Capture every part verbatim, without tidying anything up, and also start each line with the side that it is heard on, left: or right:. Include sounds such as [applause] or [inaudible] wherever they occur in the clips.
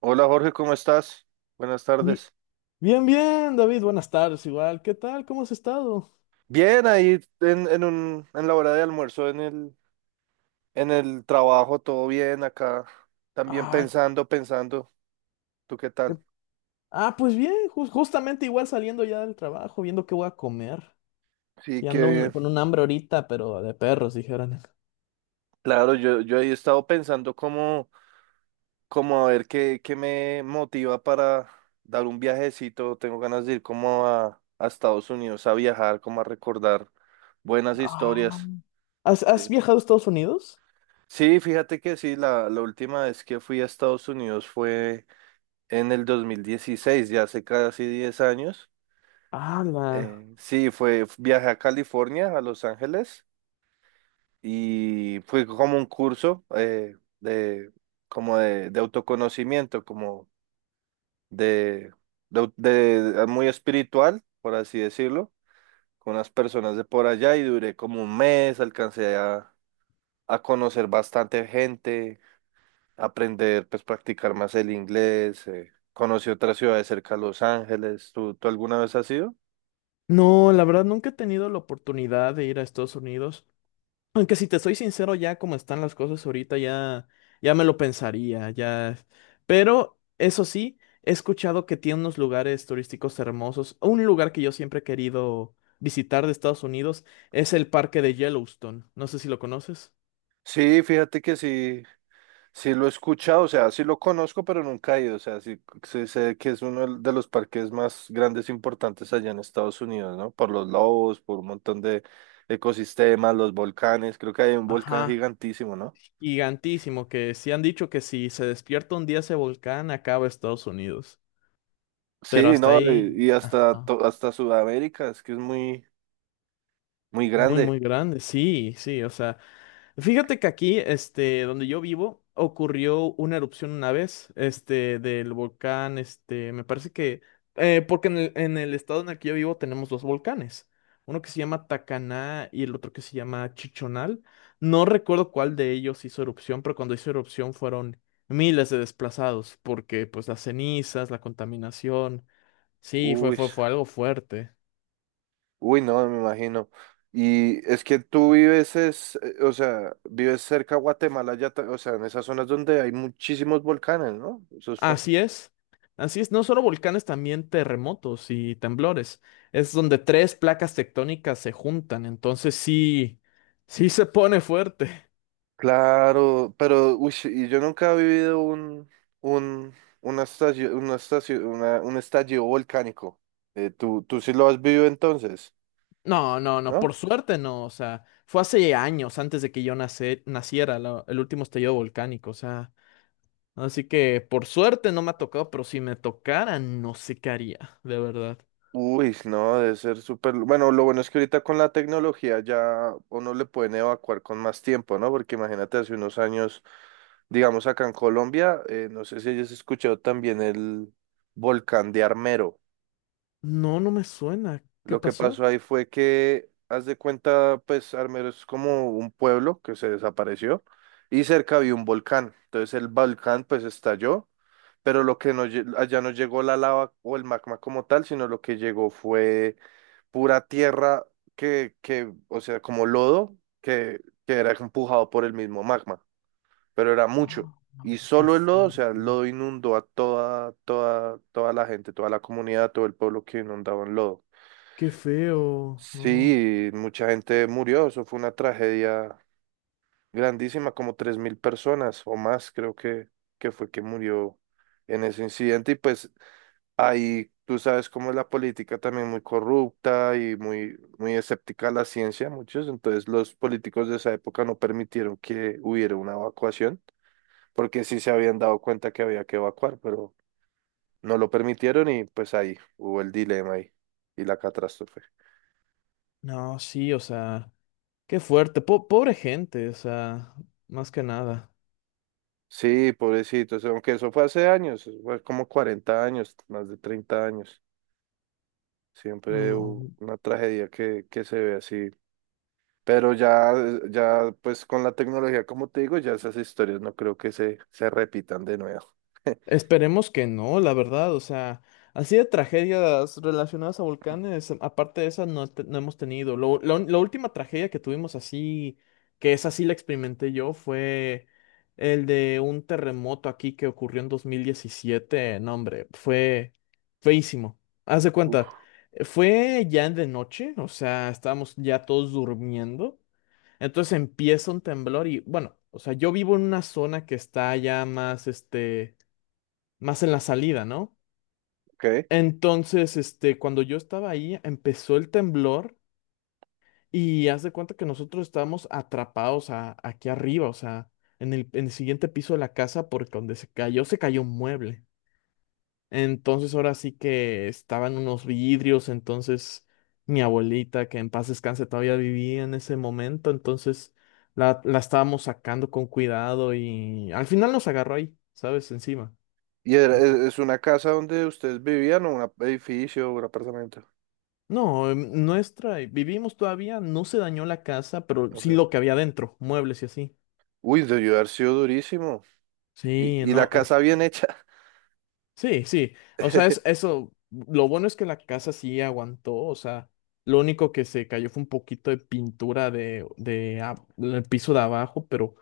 right: Hola Jorge, ¿cómo estás? Buenas
left: Bi-
right: tardes.
left: Bien, bien, David, buenas tardes, igual. ¿Qué tal? ¿Cómo has estado?
right: Bien, ahí en, en un, en la hora de almuerzo, en el, en el trabajo, todo bien acá. También
left: Ah,
right: pensando, pensando. ¿Tú qué
left: qué-
right: tal?
left: ah, pues bien, jus- justamente igual saliendo ya del trabajo, viendo qué voy a comer.
right: Sí,
left: Sí,
right: qué
left: ando un-
right: bien.
left: con un hambre ahorita, pero de perros, dijeron.
right: Claro, yo, yo he estado pensando cómo, cómo a ver qué, qué me motiva para dar un viajecito. Tengo ganas de ir como a, a Estados Unidos a viajar, como a recordar buenas
left: Ah,
right: historias.
left: ¿has, has
right: Sí,
left: viajado a Estados Unidos?
right: sí, fíjate que sí, la, la última vez que fui a Estados Unidos fue en el dos mil dieciséis, ya hace casi diez años.
left: Ah, la...
right: Eh, sí, fue, viajé a California, a Los Ángeles, y fue como un curso eh, de, como de, de autoconocimiento, como de, de, de- muy espiritual, por así decirlo, con unas personas de por allá y duré como un mes, alcancé a, a conocer bastante gente, aprender, pues practicar más el inglés, eh, conocí otras ciudades cerca a Los Ángeles. ¿Tú, tú alguna vez has ido?
left: No, la verdad nunca he tenido la oportunidad de ir a Estados Unidos. Aunque si te soy sincero, ya como están las cosas ahorita, ya, ya me lo pensaría, ya. Pero eso sí, he escuchado que tiene unos lugares turísticos hermosos. Un lugar que yo siempre he querido visitar de Estados Unidos es el parque de Yellowstone. No sé si lo conoces.
right: Sí, fíjate que sí, sí lo he escuchado, o sea, sí lo conozco, pero nunca he ido, o sea, sí, sí sé que es uno de los parques más grandes e importantes allá en Estados Unidos, ¿no? Por los lobos, por un montón de ecosistemas, los volcanes, creo que hay un volcán
left: Ajá,
right: gigantísimo, ¿no?
left: gigantísimo, que sí han dicho que si se despierta un día ese volcán, acaba Estados Unidos. Pero
right: Sí,
left: hasta
right: no, y,
left: ahí,
right: y hasta,
left: ajá,
right: to- hasta Sudamérica, es que es muy, muy
left: muy,
right: grande.
left: muy grande, sí, sí, o sea, fíjate que aquí, este, donde yo vivo, ocurrió una erupción una vez, este, del volcán, este, me parece que, eh, porque en el, en el estado en el que yo vivo tenemos dos volcanes, uno que se llama Tacaná y el otro que se llama Chichonal. No recuerdo cuál de ellos hizo erupción, pero cuando hizo erupción fueron miles de desplazados, porque pues las cenizas, la contaminación, sí, fue,
right: Uy.
left: fue, fue algo fuerte.
right: Uy, no, me imagino. Y es que tú vives, es, eh, o sea, vives cerca a Guatemala, ya, ta- o sea, en esas zonas donde hay muchísimos volcanes, ¿no? Eso es fa-.
left: Así es, así es, no solo volcanes, también terremotos y temblores. Es donde tres placas tectónicas se juntan, entonces sí, sí se pone fuerte. [laughs]
right: Claro, pero, uy, y yo nunca he vivido un, un, una estación, una estación, una, un estallido volcánico. Eh, tú, tú sí lo has vivido entonces,
left: No, no, no,
right: ¿no?
left: por suerte no, o sea, fue hace años antes de que yo nace- naciera la- el último estallido volcánico, o sea, así que por suerte no me ha tocado, pero si me tocara, no sé qué haría, de verdad.
right: Uy, no, debe ser súper. Bueno, lo bueno es que ahorita con la tecnología ya uno le pueden evacuar con más tiempo, ¿no? Porque imagínate, hace unos años, digamos acá en Colombia, eh, no sé si hayas escuchado también el volcán de Armero.
left: No, no me suena. ¿Qué
right: Lo que pasó
left: pasó?
right: ahí fue que, haz de cuenta, pues Armero es como un pueblo que se desapareció y cerca había un volcán. Entonces el volcán pues estalló, pero lo que no, lle- allá no llegó la lava o el magma como tal, sino lo que llegó fue pura tierra que, que, o sea, como lodo que, que era empujado por el mismo magma, pero era mucho.
left: Ah,
right: Y
left: qué
right: solo el lodo, o sea, el
left: fuerte.
right: lodo inundó a toda, toda, toda la gente, toda la comunidad, todo el pueblo que inundaba en lodo.
left: Qué feo, no.
right: Sí, mucha gente murió, eso fue una tragedia grandísima, como tres mil personas o más creo que, que fue que murió en ese incidente y pues ahí tú sabes cómo es la política también muy corrupta y muy, muy escéptica a la ciencia, muchos. Entonces los políticos de esa época no permitieron que hubiera una evacuación, porque sí se habían dado cuenta que había que evacuar, pero no lo permitieron y pues ahí hubo el dilema ahí y la catástrofe.
left: No, sí, o sea, qué fuerte, po- pobre gente, o sea, más que nada.
right: Sí, pobrecitos, aunque eso fue hace años, eso fue como cuarenta años, más de treinta años. Siempre
left: No,
right: hubo una tragedia que, que se ve así. Pero ya, ya, pues con la tecnología, como te digo, ya esas historias no creo que se, se repitan de nuevo. [laughs]
left: esperemos que no, la verdad, o sea, así de tragedias relacionadas a volcanes, aparte de esa no, te- no hemos tenido. Lo- la, un- la última tragedia que tuvimos así, que esa sí la experimenté yo, fue el de un terremoto aquí que ocurrió en dos mil diecisiete. No, hombre, fue feísimo. Haz de
right: Uf,
left: cuenta, fue ya de noche, o sea, estábamos ya todos durmiendo. Entonces empieza un temblor y bueno, o sea, yo vivo en una zona que está ya más, este, más en la salida, ¿no?
right: ok.
left: Entonces, este, cuando yo estaba ahí, empezó el temblor y haz de cuenta que nosotros estábamos atrapados a- aquí arriba, o sea, en el, en el siguiente piso de la casa porque donde se cayó, se cayó un mueble. Entonces ahora sí que estaban unos vidrios, entonces mi abuelita, que en paz descanse, todavía vivía en ese momento, entonces la, la estábamos sacando con cuidado y al final nos agarró ahí, ¿sabes? Encima.
right: ¿Y era-
left: No,
right: e- es una casa donde ustedes vivían o un edificio o un apartamento?
left: no, em, nuestra, eh, vivimos todavía, no se dañó la casa, pero sí lo que
right: Ok.
left: había dentro, muebles y así.
right: Uy, debió haber sido durísimo.
left: Sí,
right: Y, y la
left: no,
right: casa bien hecha.
left: sí, sí. O sea, es
right: [laughs]
left: eso. Lo bueno es que la casa sí aguantó. O sea, lo único que se cayó fue un poquito de pintura de, de ab- del piso de abajo, pero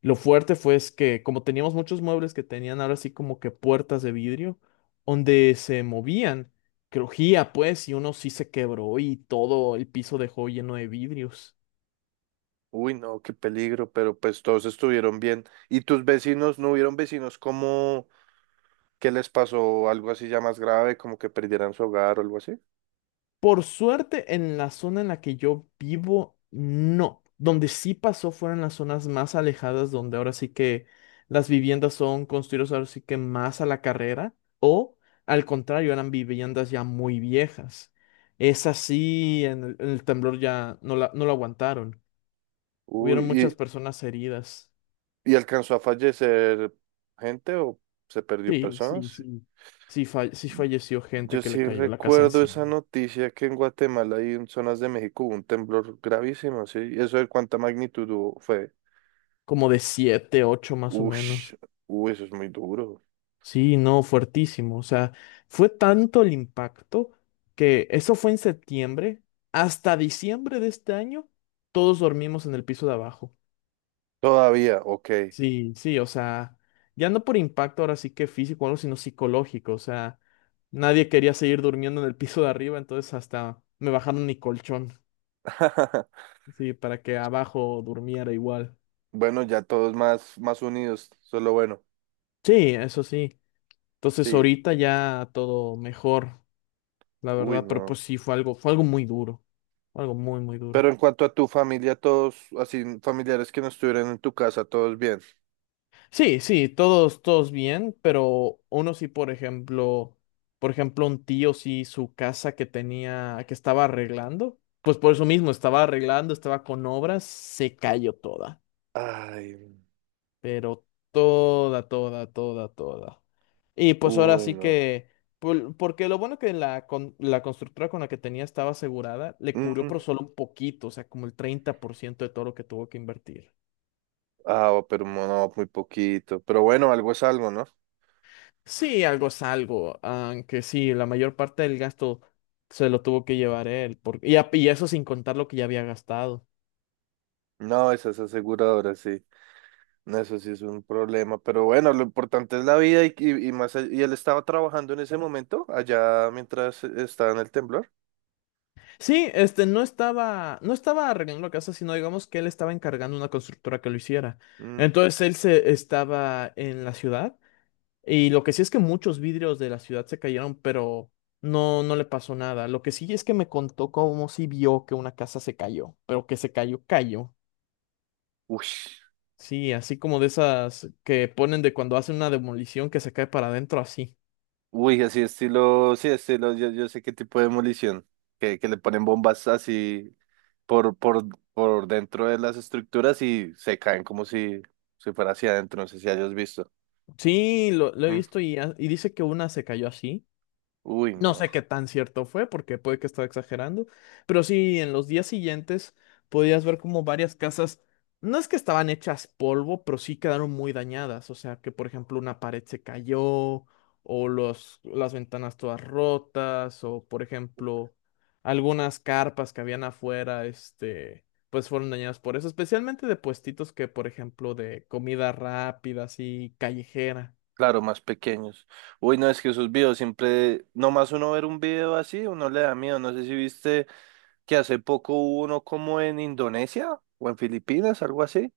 left: lo fuerte fue es que como teníamos muchos muebles que tenían ahora sí como que puertas de vidrio, donde se movían, crujía pues, y uno sí se quebró y todo el piso dejó lleno de vidrios.
right: Uy, no, qué peligro, pero pues todos estuvieron bien. ¿Y tus vecinos, no hubieron vecinos como que les pasó algo así ya más grave, como que perdieran su hogar o algo así?
left: Por suerte, en la zona en la que yo vivo, no. Donde sí pasó fueron las zonas más alejadas, donde ahora sí que las viviendas son construidas ahora sí que más a la carrera, o al contrario, eran viviendas ya muy viejas. Es así, en el, en el temblor ya no la, no lo aguantaron. Hubieron
right: Uy,
left: muchas personas heridas.
right: ¿y alcanzó a fallecer gente o se perdió
left: Sí, sí,
right: personas?
left: sí. Sí, fa- sí falleció gente
right: Yo
left: que le
right: sí
left: cayó la casa
right: recuerdo
left: encima.
right: esa noticia que en Guatemala y en zonas de México hubo un temblor gravísimo, ¿sí? ¿Y eso de cuánta magnitud hubo? Fue,
left: Como de siete, ocho más o
right: uff,
left: menos.
right: uy, eso es muy duro.
left: Sí, no, fuertísimo. O sea, fue tanto el impacto que eso fue en septiembre. Hasta diciembre de este año, todos dormimos en el piso de abajo.
right: Todavía, ok.
left: Sí, sí, o sea, ya no por impacto ahora sí que físico, o algo, sino psicológico. O sea, nadie quería seguir durmiendo en el piso de arriba, entonces hasta me bajaron mi colchón,
right: [laughs]
left: sí, para que abajo durmiera igual.
right: Bueno, ya todos más, más unidos, solo bueno,
left: Sí, eso sí. Entonces
right: sí,
left: ahorita ya todo mejor, la
right: uy,
left: verdad, pero
right: no.
left: pues sí, fue algo, fue algo muy duro, fue algo muy, muy duro.
right: Pero en cuanto a tu familia, todos, así, familiares que no estuvieran en tu casa, todos bien.
left: Sí, sí, todos, todos bien, pero uno sí, por ejemplo, por ejemplo, un tío sí, su casa que tenía, que estaba arreglando, pues por eso mismo, estaba arreglando, estaba con obras, se cayó toda,
right: Ay,
left: pero toda, toda, toda, toda. Y pues ahora
right: uy,
left: sí
right: no.
left: que, por- porque lo bueno que la, con- la constructora con la que tenía estaba asegurada, le cubrió por
right: Mm,
left: solo un poquito, o sea, como el treinta por ciento de todo lo que tuvo que invertir.
right: ah, pero mo- no, muy poquito. Pero bueno, algo es algo, ¿no?
left: Sí, algo es algo, aunque sí, la mayor parte del gasto se lo tuvo que llevar él, porque, y, a- y eso sin contar lo que ya había gastado.
right: No, esas aseguradoras, sí. No, eso sí es un problema. Pero bueno, lo importante es la vida y, y, y más. all- Y él estaba trabajando en ese momento, allá mientras estaba en el temblor.
left: Sí, este no estaba, no estaba arreglando la casa, sino digamos que él estaba encargando una constructora que lo hiciera.
right: Mm.
left: Entonces él se estaba en la ciudad y lo que sí es que muchos vidrios de la ciudad se cayeron, pero no, no le pasó nada. Lo que sí es que me contó cómo sí vio que una casa se cayó, pero que se cayó, cayó.
right: Uy,
left: Sí, así como de esas que ponen de cuando hacen una demolición que se cae para adentro así.
right: uy, así estilo, sí, estilo, yo, yo sé qué tipo de demolición. Que, que le ponen bombas así por, por, por dentro de las estructuras y se caen como si, si fuera hacia adentro. No sé si hayas visto.
left: Sí, lo, lo he
right: Mm.
left: visto y, ha- y dice que una se cayó así.
right: Uy,
left: No
right: no.
left: sé qué tan cierto fue, porque puede que estaba exagerando, pero sí, en los días siguientes podías ver como varias casas, no es que estaban hechas polvo, pero sí quedaron muy dañadas, o sea que por ejemplo una pared se cayó, o los, las ventanas todas rotas, o por ejemplo algunas carpas que habían afuera, este, pues fueron dañadas por eso, especialmente de puestitos que por ejemplo de comida rápida, así callejera.
right: Claro, más pequeños. Uy, no, es que esos videos siempre, nomás uno ver un video así, uno le da miedo. No sé si viste que hace poco hubo uno como en Indonesia o en Filipinas, algo así.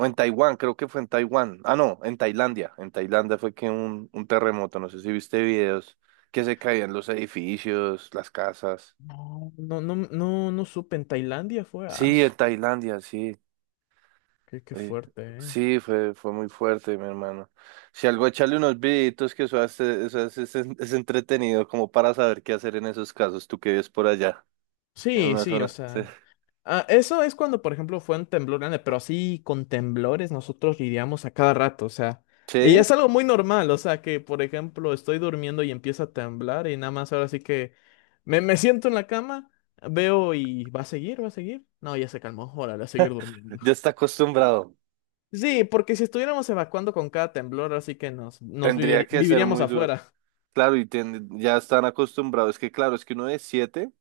right: O en Taiwán, creo que fue en Taiwán. Ah, no, en Tailandia. En Tailandia fue que un, un terremoto, no sé si viste videos que se caían los edificios, las casas.
left: No, no, no, no, no supe, en Tailandia fue. ah,
right: Sí, en Tailandia, sí.
left: ¿Qué, qué
right: Eh,
left: fuerte, eh?
right: sí, fue, fue muy fuerte, mi hermano. Si algo, echarle unos videitos que eso hace, eso hace- es, es entretenido como para saber qué hacer en esos casos, tú que vives por allá, en
left: Sí,
right: una
left: sí, o
right: zona. Sí,
left: sea. Ah, eso es cuando, por ejemplo, fue un temblor grande, pero así con temblores nosotros lidiamos a cada rato, o sea. Y
right: sí,
left: es algo muy normal, o sea, que, por ejemplo, estoy durmiendo y empieza a temblar y nada más ahora sí que me, me siento en la cama, veo y va a seguir, va a seguir. No, ya se calmó, órale, a seguir durmiendo.
right: ya
left: [laughs]
right: está acostumbrado.
left: Sí, porque si estuviéramos evacuando con cada temblor, así que nos, nos
right: Tendría
left: vivir-
right: que ser
left: viviríamos
right: muy duro.
left: afuera. [laughs]
right: Claro, y ten- ya están acostumbrados. Es que claro, es que uno de siete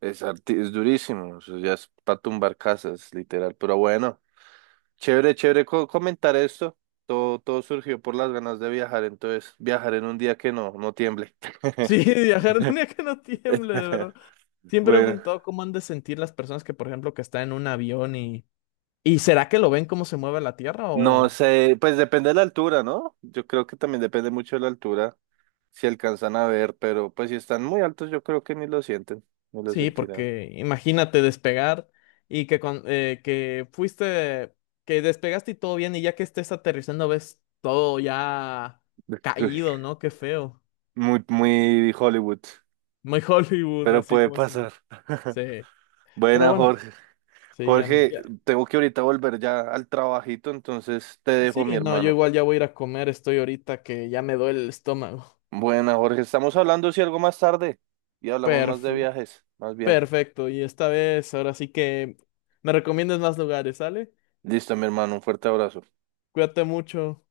right: es, arti- es durísimo. Eso ya es para tumbar casas, literal. Pero bueno, chévere, chévere co- comentar esto. Todo, todo surgió por las ganas de viajar, entonces viajar en un día que no, no tiemble.
left: Sí,
right: [laughs]
left: viajar en un día que no tiemble, de verdad.
right: [laughs]
left: Siempre me he
right: Bueno,
left: preguntado cómo han de sentir las personas que, por ejemplo, que están en un avión y... ¿Y será que lo ven cómo se mueve la Tierra
right: no
left: o...?
right: sé, pues depende de la altura, ¿no? Yo creo que también depende mucho de la altura, si alcanzan a ver, pero pues si están muy altos, yo creo que ni lo sienten, no lo
left: Sí,
right: sentirán.
left: porque imagínate despegar y que, cuan- eh, que fuiste, que despegaste y todo bien y ya que estés aterrizando ves todo ya caído,
right: [laughs]
left: ¿no? Qué feo.
right: Muy, muy Hollywood,
left: [laughs] Muy Hollywood,
right: pero
left: así
right: puede
left: como se...
right: pasar. [laughs]
left: Sí, pero
right: Buena,
left: bueno,
right: Jorge.
left: sí, ya,
right: Jorge,
left: ya-
right: tengo que ahorita volver ya al trabajito, entonces te
left: Sí,
right: dejo, mi
left: no, yo
right: hermano.
left: igual ya voy a ir a comer, estoy ahorita que ya me duele el estómago.
right: Buena, Jorge, estamos hablando si algo más tarde y
left: [laughs]
right: hablamos más de
left: Perfecto.
right: viajes, más bien.
left: Perfecto, y esta vez, ahora sí que me recomiendas más lugares, ¿sale?
right: Listo, mi hermano, un fuerte abrazo.
left: Cuídate mucho.